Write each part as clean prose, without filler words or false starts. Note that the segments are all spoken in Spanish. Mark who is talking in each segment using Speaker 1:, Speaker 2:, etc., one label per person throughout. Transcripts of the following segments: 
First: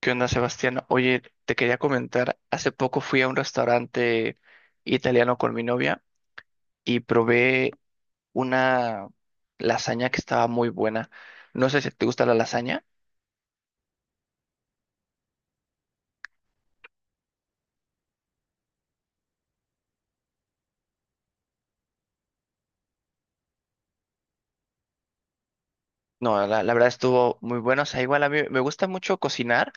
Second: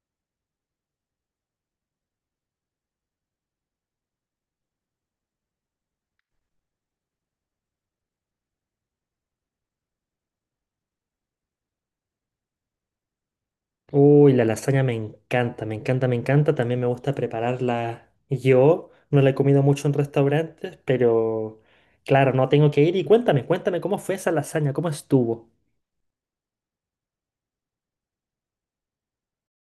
Speaker 1: ¿Qué onda, Sebastián? Oye, te quería comentar, hace poco fui a un restaurante italiano con mi novia y probé una lasaña que estaba muy buena. No sé si te gusta la lasaña.
Speaker 2: Uy, la lasaña me encanta, me encanta, me encanta. También me gusta prepararla yo. No la he comido mucho en restaurantes, pero claro, no tengo que ir. Y cuéntame cómo fue esa lasaña, cómo estuvo.
Speaker 1: No, la verdad estuvo muy buena. O sea, igual a mí me gusta mucho cocinar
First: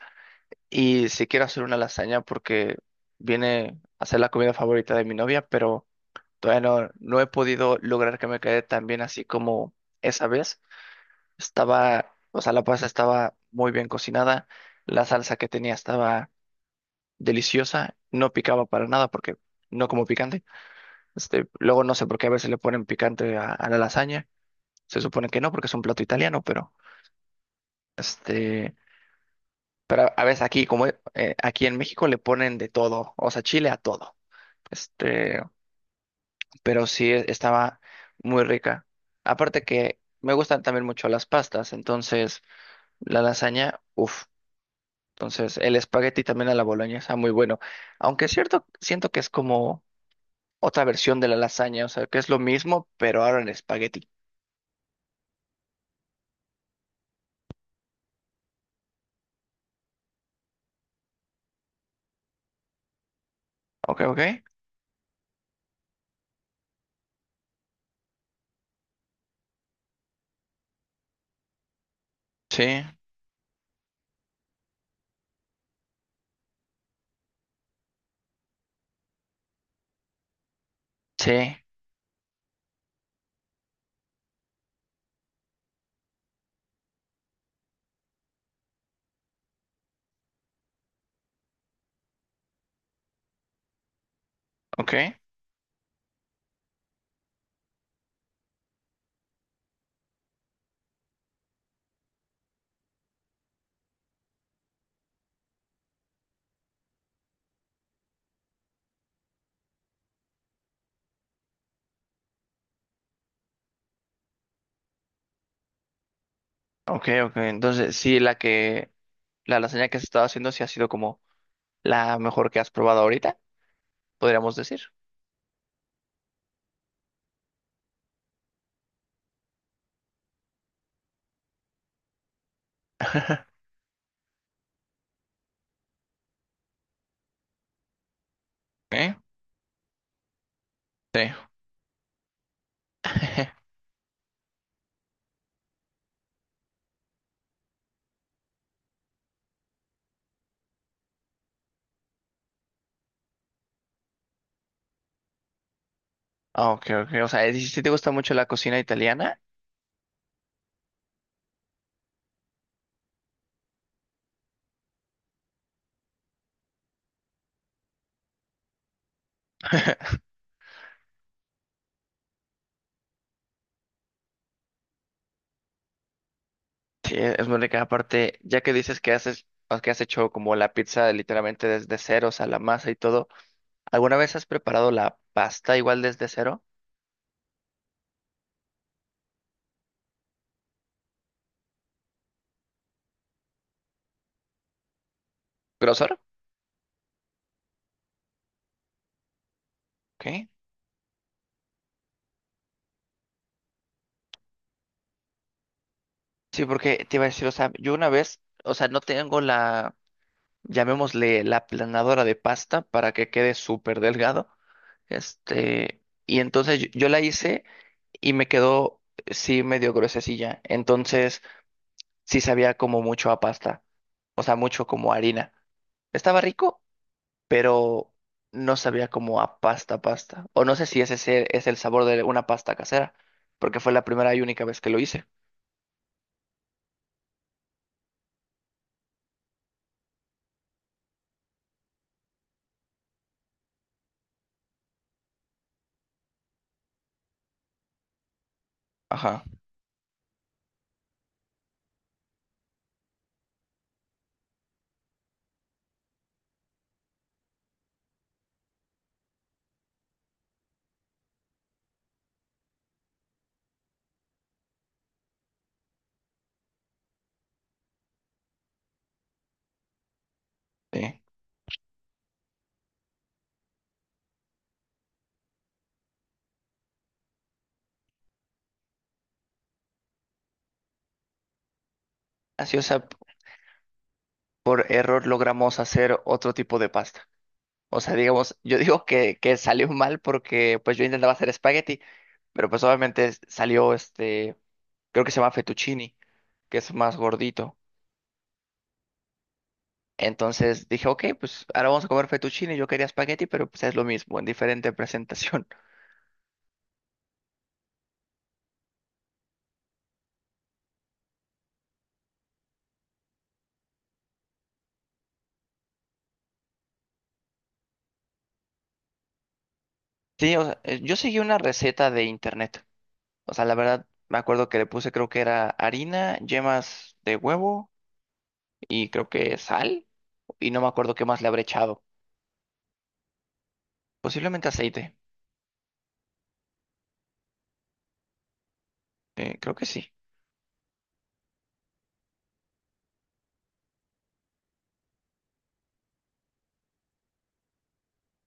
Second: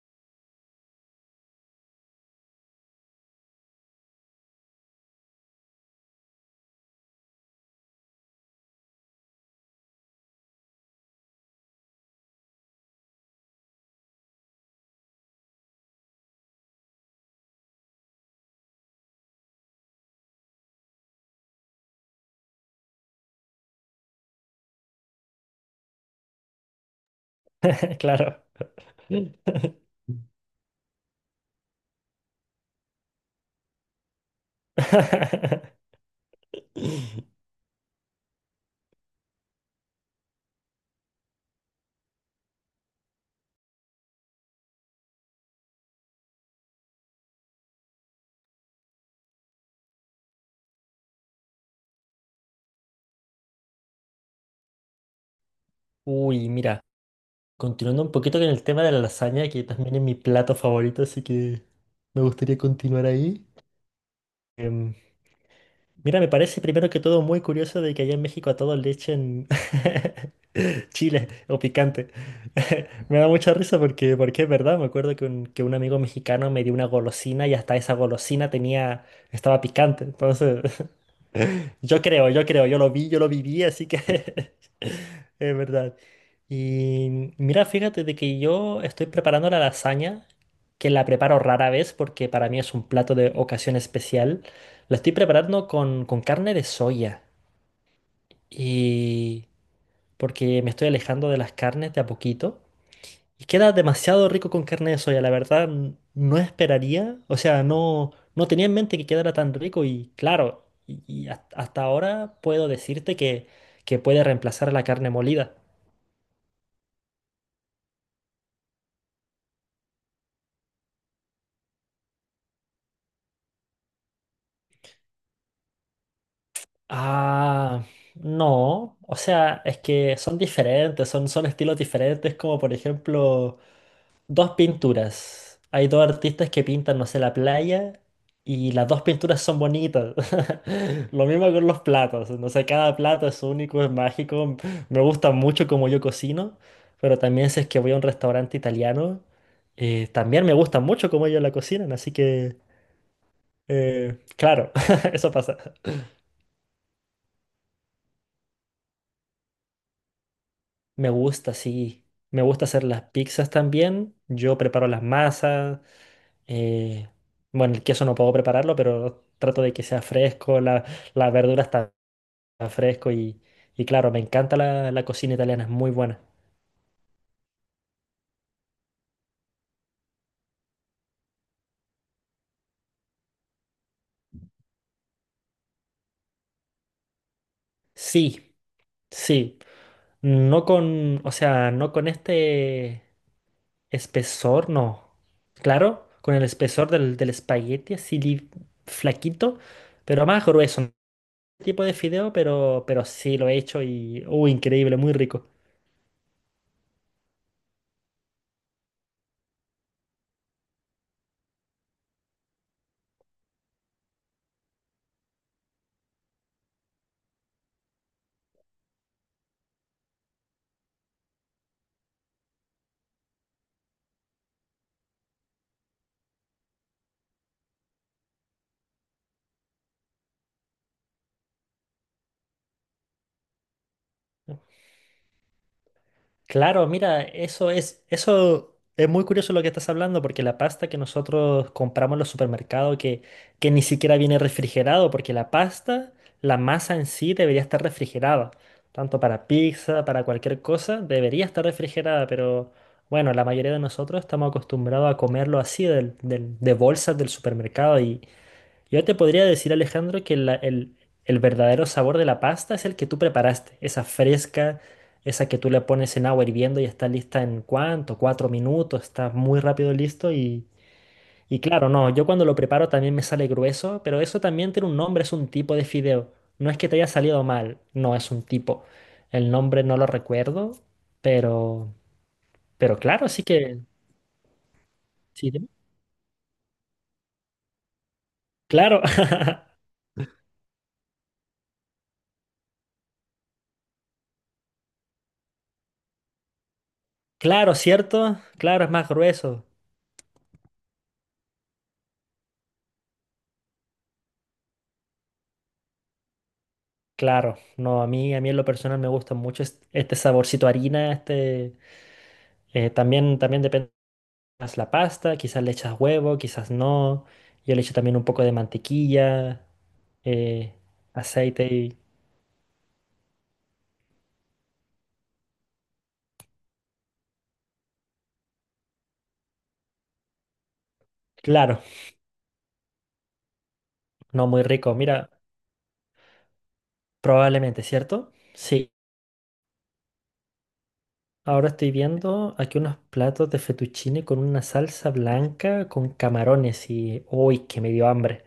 Speaker 1: y sí quiero hacer una lasaña porque viene a ser la comida favorita de mi novia, pero todavía no he podido lograr que me quede tan bien así como esa vez. Estaba, o sea, la pasta estaba muy bien cocinada, la salsa que tenía estaba deliciosa, no picaba para nada porque no como picante. Este, luego no sé por qué a veces le ponen picante a la lasaña. Se supone que no porque es un plato italiano, pero
Speaker 2: Claro.
Speaker 1: este, pero a, veces aquí como aquí en México le ponen de todo, o sea, chile a todo. Este, pero sí estaba muy rica. Aparte que me gustan también mucho las pastas, entonces la lasaña, uff. Entonces, el espagueti también a la boloña está muy bueno. Aunque es cierto, siento que es como otra versión de la lasaña, o sea, que es lo mismo, pero ahora en espagueti.
Speaker 2: Uy, mira, continuando un poquito con el tema de la lasaña, que también es mi plato favorito, así que me gustaría continuar ahí.
Speaker 1: Ok, ok.
Speaker 2: Em, Mira, me parece primero que todo muy curioso de que allá en México a todos le echen chile o picante.
Speaker 1: Sí,
Speaker 2: Me da mucha risa porque es verdad, me acuerdo que un amigo mexicano me dio una golosina y hasta esa golosina tenía, estaba picante. Entonces,
Speaker 1: sí,
Speaker 2: yo creo, yo lo vi, yo lo viví, así que es verdad. Y mira, fíjate de que yo estoy preparando la lasaña, que la preparo rara vez porque para mí es un plato de ocasión especial.
Speaker 1: ok,
Speaker 2: La estoy preparando con carne de soya y porque me estoy alejando de las carnes de a poquito. Y queda demasiado rico con carne de soya, la verdad no esperaría, o sea, no tenía en mente que quedara tan rico y claro, y hasta ahora puedo decirte que puede reemplazar la carne molida.
Speaker 1: ok, ok. Entonces, sí, la lasaña que has estado haciendo sí ha sido como la mejor que has probado ahorita, podríamos decir.
Speaker 2: Ah, no, o sea, es que son diferentes, son estilos diferentes, como por ejemplo, dos pinturas. Hay dos artistas que pintan, no sé, la playa y las dos
Speaker 1: ¿Eh?
Speaker 2: pinturas son bonitas. Lo
Speaker 1: Sí.
Speaker 2: mismo con los platos. No sé, cada plato es único, es mágico. Me gusta mucho como yo cocino, pero también si es que voy a un restaurante italiano, también me gusta mucho cómo ellos la cocinan. Así que, claro, eso pasa.
Speaker 1: Ah, ok, ok. O sea, si te gusta mucho la cocina italiana.
Speaker 2: Me gusta, sí. Me gusta hacer las pizzas también. Yo preparo las masas. Eh, bueno, el queso no puedo prepararlo, pero trato de que sea fresco, la verdura está fresco y claro, me encanta la, la cocina italiana, es muy buena.
Speaker 1: Sí, es muy rica. Aparte, ya que dices que haces, o que has hecho como la pizza literalmente desde cero, o sea, la masa y todo, ¿alguna vez has preparado la pasta igual desde cero?
Speaker 2: Sí, sí. No con, o sea, no con este espesor, no. Claro,
Speaker 1: ¿Grosor?
Speaker 2: con el espesor del espagueti, así flaquito, pero más
Speaker 1: ¿Qué?
Speaker 2: grueso. Tipo de fideo, pero sí lo he hecho y, increíble, muy rico.
Speaker 1: Sí, porque te iba a decir, o sea, yo una vez, o sea, no tengo la, llamémosle la planadora de pasta para que quede súper delgado. Este, y entonces yo la hice y me quedó, sí, medio gruesecilla. Entonces, sí sabía como mucho a pasta, o sea, mucho como harina. Estaba rico pero no sabía como a pasta pasta. O no sé si es el sabor de una pasta casera, porque fue la primera y única vez que lo hice.
Speaker 2: Claro, mira, eso es muy curioso lo que estás hablando, porque la pasta que nosotros compramos en los supermercados, que ni siquiera viene refrigerado, porque la pasta, la masa en sí debería estar refrigerada, tanto
Speaker 1: Ajá,
Speaker 2: para pizza, para cualquier cosa, debería estar refrigerada, pero bueno, la mayoría de nosotros estamos acostumbrados a comerlo así, de bolsas del supermercado, yo te podría decir, Alejandro, que el verdadero sabor de la pasta es el que tú preparaste, esa fresca, esa que tú le pones en agua hirviendo y está lista en cuánto, cuatro minutos, está muy rápido listo
Speaker 1: sí.
Speaker 2: y claro, no, yo cuando lo preparo también me sale grueso, pero eso también tiene un nombre, es un tipo de fideo. No es que te haya salido mal, no es un tipo. El nombre no lo recuerdo, pero,
Speaker 1: Así, o
Speaker 2: pero
Speaker 1: sea,
Speaker 2: claro, sí que...
Speaker 1: por error
Speaker 2: Sí, dime.
Speaker 1: logramos hacer otro tipo de pasta. O sea, digamos, yo
Speaker 2: Claro,
Speaker 1: digo que, que salió mal porque pues yo intentaba hacer espagueti, pero pues obviamente salió este, creo que se llama fettuccini, que es más
Speaker 2: claro,
Speaker 1: gordito.
Speaker 2: ¿cierto? Claro, es más grueso.
Speaker 1: Entonces dije, ok, pues ahora vamos a comer fettuccini. Yo quería espagueti, pero pues es lo mismo, en diferente presentación.
Speaker 2: Claro, no, a mí en lo personal me gusta mucho este saborcito a harina, este, también depende más la pasta, quizás le echas huevo, quizás no, yo le echo también un poco de mantequilla,
Speaker 1: Sí, o
Speaker 2: eh,
Speaker 1: sea, yo seguí una
Speaker 2: aceite y...
Speaker 1: receta de internet. O sea, la verdad, me acuerdo que le puse, creo que era harina, yemas de huevo y creo que sal. Y no me acuerdo qué más le habré
Speaker 2: Claro,
Speaker 1: echado.
Speaker 2: no, muy
Speaker 1: Posiblemente
Speaker 2: rico,
Speaker 1: aceite.
Speaker 2: mira, probablemente, ¿cierto? Sí,
Speaker 1: Creo que sí.
Speaker 2: ahora estoy viendo aquí unos platos de fettuccine con una salsa blanca con camarones y... ¡Uy, que me dio hambre!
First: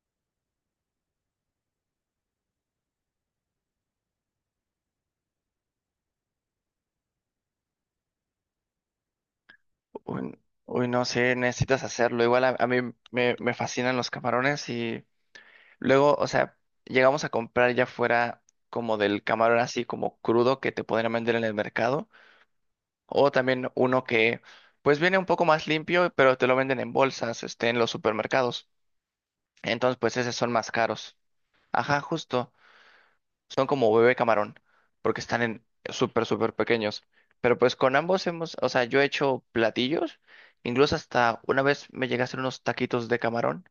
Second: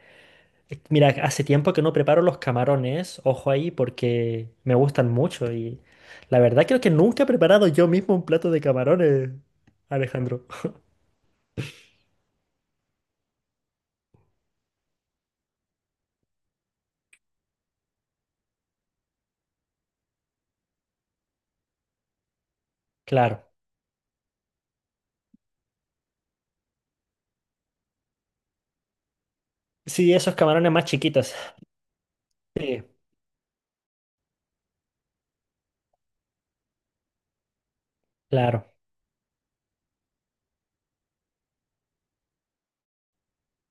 Speaker 2: Mira, hace tiempo que no preparo los camarones, ojo ahí, porque me gustan mucho y la verdad creo que nunca he preparado yo mismo un plato de camarones,
Speaker 1: Uy,
Speaker 2: Alejandro.
Speaker 1: uy, no sé, necesitas hacerlo. Igual a mí me fascinan los camarones y luego, o sea, llegamos a comprar ya fuera como del camarón así como crudo que te podrían vender en el mercado. O
Speaker 2: Claro.
Speaker 1: también uno que pues viene un poco más limpio, pero te lo venden en bolsas, este, en los supermercados. Entonces,
Speaker 2: Sí,
Speaker 1: pues esos
Speaker 2: esos
Speaker 1: son más
Speaker 2: camarones más
Speaker 1: caros.
Speaker 2: chiquitos.
Speaker 1: Ajá, justo.
Speaker 2: Sí,
Speaker 1: Son como bebé camarón, porque están en súper, súper pequeños. Pero pues con ambos hemos,
Speaker 2: claro.
Speaker 1: o sea, yo he hecho platillos. Incluso hasta una vez me llegué a hacer unos taquitos de camarón.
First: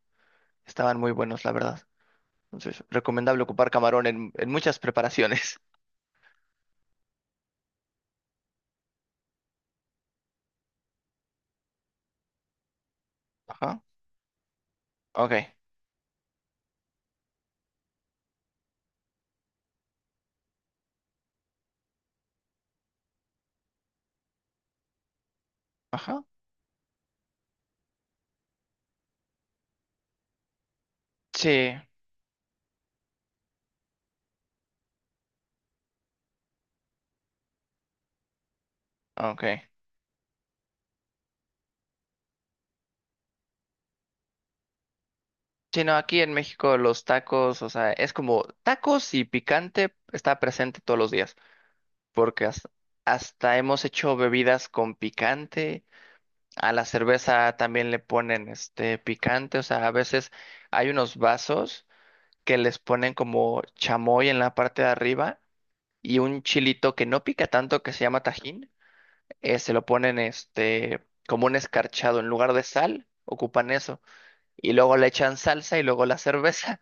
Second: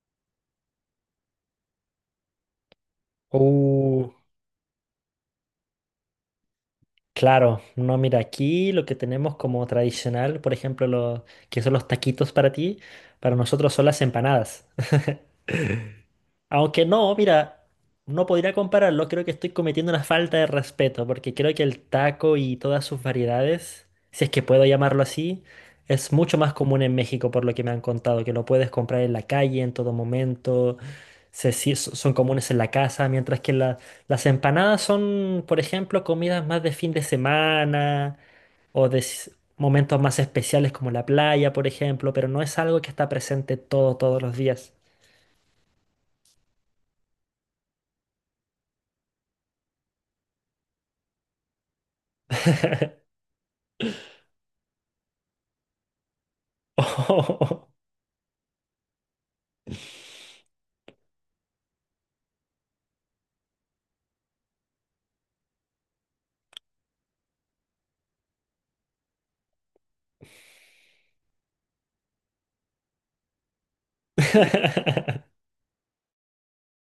Speaker 1: Estaban muy buenos, la verdad. Entonces, recomendable ocupar camarón
Speaker 2: Uh,
Speaker 1: en muchas preparaciones.
Speaker 2: claro. No, mira, aquí lo que tenemos como tradicional, por ejemplo, lo que son los taquitos para ti, para nosotros
Speaker 1: Ajá.
Speaker 2: son las empanadas.
Speaker 1: Ok.
Speaker 2: Aunque no, mira, no podría compararlo, creo que estoy cometiendo una falta de respeto, porque creo que el taco y todas sus variedades, si es que puedo llamarlo así, es
Speaker 1: Ajá.
Speaker 2: mucho más común en México, por lo que me han contado, que lo puedes comprar en la calle en todo momento,
Speaker 1: Sí.
Speaker 2: sí, son comunes en la casa, mientras que las empanadas son, por ejemplo, comidas más de fin de semana o
Speaker 1: Ok.
Speaker 2: momentos más especiales como la playa, por ejemplo, pero no es algo que está presente todo, todos los días.
Speaker 1: Sí, no, aquí en México los tacos, o sea, es como tacos y picante está presente todos los días, porque hasta, hasta hemos hecho bebidas con picante, a la cerveza también le ponen este picante, o sea, a veces hay unos vasos que les ponen como chamoy en la parte de arriba y un chilito que no pica tanto que se llama tajín, se lo ponen este como un escarchado en lugar de sal, ocupan eso y luego le echan salsa y luego la cerveza.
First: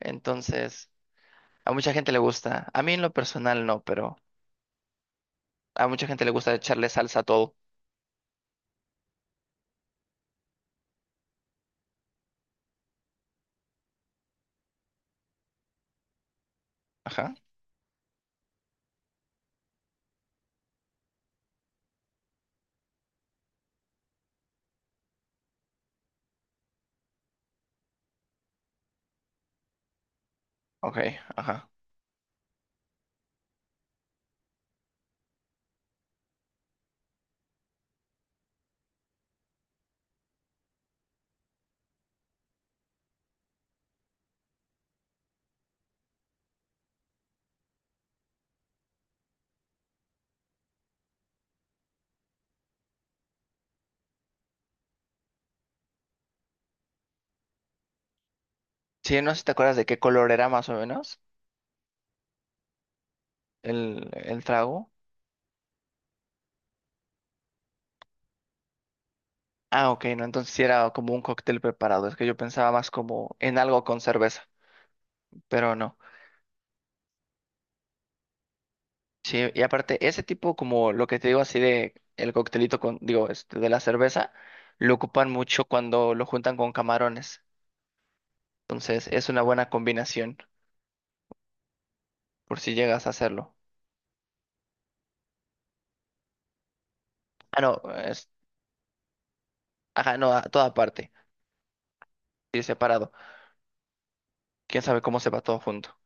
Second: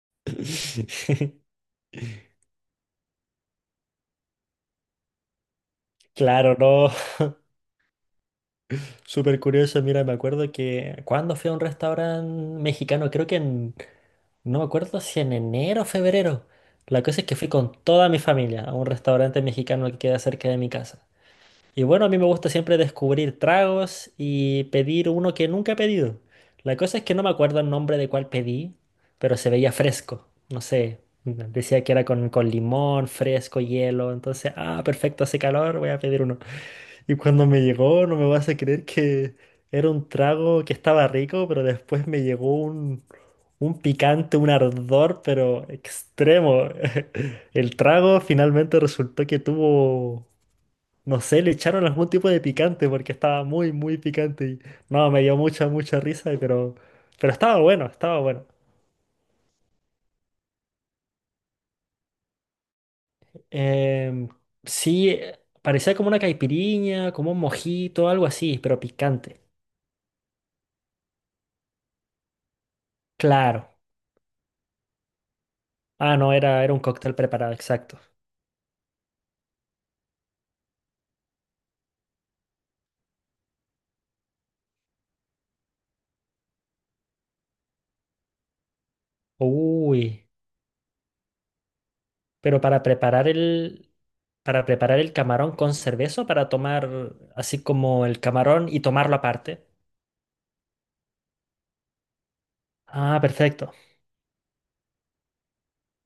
Speaker 1: Entonces, a mucha gente le gusta. A mí en lo personal no, pero a mucha gente le gusta
Speaker 2: Claro,
Speaker 1: echarle
Speaker 2: no.
Speaker 1: salsa a todo.
Speaker 2: Súper curioso. Mira, me acuerdo que cuando fui a un restaurante mexicano, creo que no me acuerdo si en enero o febrero. La cosa es
Speaker 1: Ajá,
Speaker 2: que fui con toda mi familia a un restaurante mexicano que queda cerca de mi casa. Y bueno, a mí me gusta siempre descubrir tragos y pedir uno que nunca he pedido. La cosa es que no me acuerdo el nombre de cuál pedí, pero se veía fresco. No
Speaker 1: ok,
Speaker 2: sé,
Speaker 1: ajá.
Speaker 2: decía que era con limón, fresco, hielo. Entonces, ah, perfecto, hace calor, voy a pedir uno. Y cuando me llegó, no me vas a creer que era un trago que estaba rico, pero después me llegó un picante, un ardor, pero extremo. El trago finalmente resultó que tuvo... No sé, le echaron algún tipo de picante porque estaba muy picante y no, me dio mucha risa, pero estaba bueno, estaba bueno.
Speaker 1: Sí, no sé si te acuerdas de qué color era más o menos el,
Speaker 2: Em,
Speaker 1: el trago.
Speaker 2: sí, parecía como una caipiriña, como un mojito, algo así, pero picante.
Speaker 1: Ah, ok, no, entonces sí era como un cóctel preparado. Es que yo pensaba más como en
Speaker 2: Claro.
Speaker 1: algo con cerveza, pero no.
Speaker 2: Ah, no, era un cóctel preparado, exacto.
Speaker 1: Sí, y aparte, ese tipo como lo que te digo así de el coctelito con, digo, este, de la cerveza, lo ocupan mucho cuando lo juntan con camarones. Entonces, es una buena
Speaker 2: Uy,
Speaker 1: combinación por
Speaker 2: pero
Speaker 1: si
Speaker 2: para
Speaker 1: llegas a
Speaker 2: preparar
Speaker 1: hacerlo.
Speaker 2: para preparar el camarón con cerveza, o para tomar
Speaker 1: Ah,
Speaker 2: así
Speaker 1: no,
Speaker 2: como el
Speaker 1: es,
Speaker 2: camarón y tomarlo aparte.
Speaker 1: ajá, no, a toda parte, sí, separado.
Speaker 2: Ah, perfecto.
Speaker 1: Quién sabe cómo se va todo junto.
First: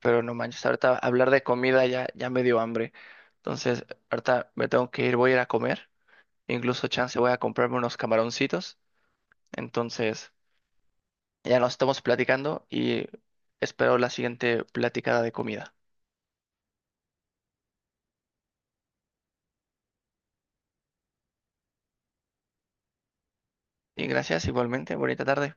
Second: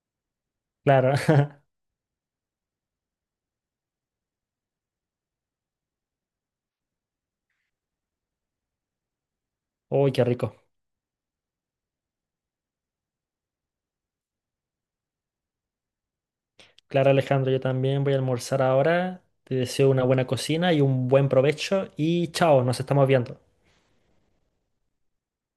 Speaker 1: Pero no manches, ahorita
Speaker 2: Claro.
Speaker 1: hablar de comida ya, ya me dio hambre. Entonces, ahorita me tengo que ir, voy a ir a comer. Incluso, chance, voy a comprarme unos camaroncitos.
Speaker 2: Uy, qué
Speaker 1: Entonces,
Speaker 2: rico.
Speaker 1: ya nos estamos platicando y espero la siguiente platicada de comida.
Speaker 2: Claro, Alejandro, yo también voy a almorzar ahora. Te deseo una buena cocina y un buen provecho y chao, nos estamos viendo.
Speaker 1: Y gracias, igualmente, bonita tarde.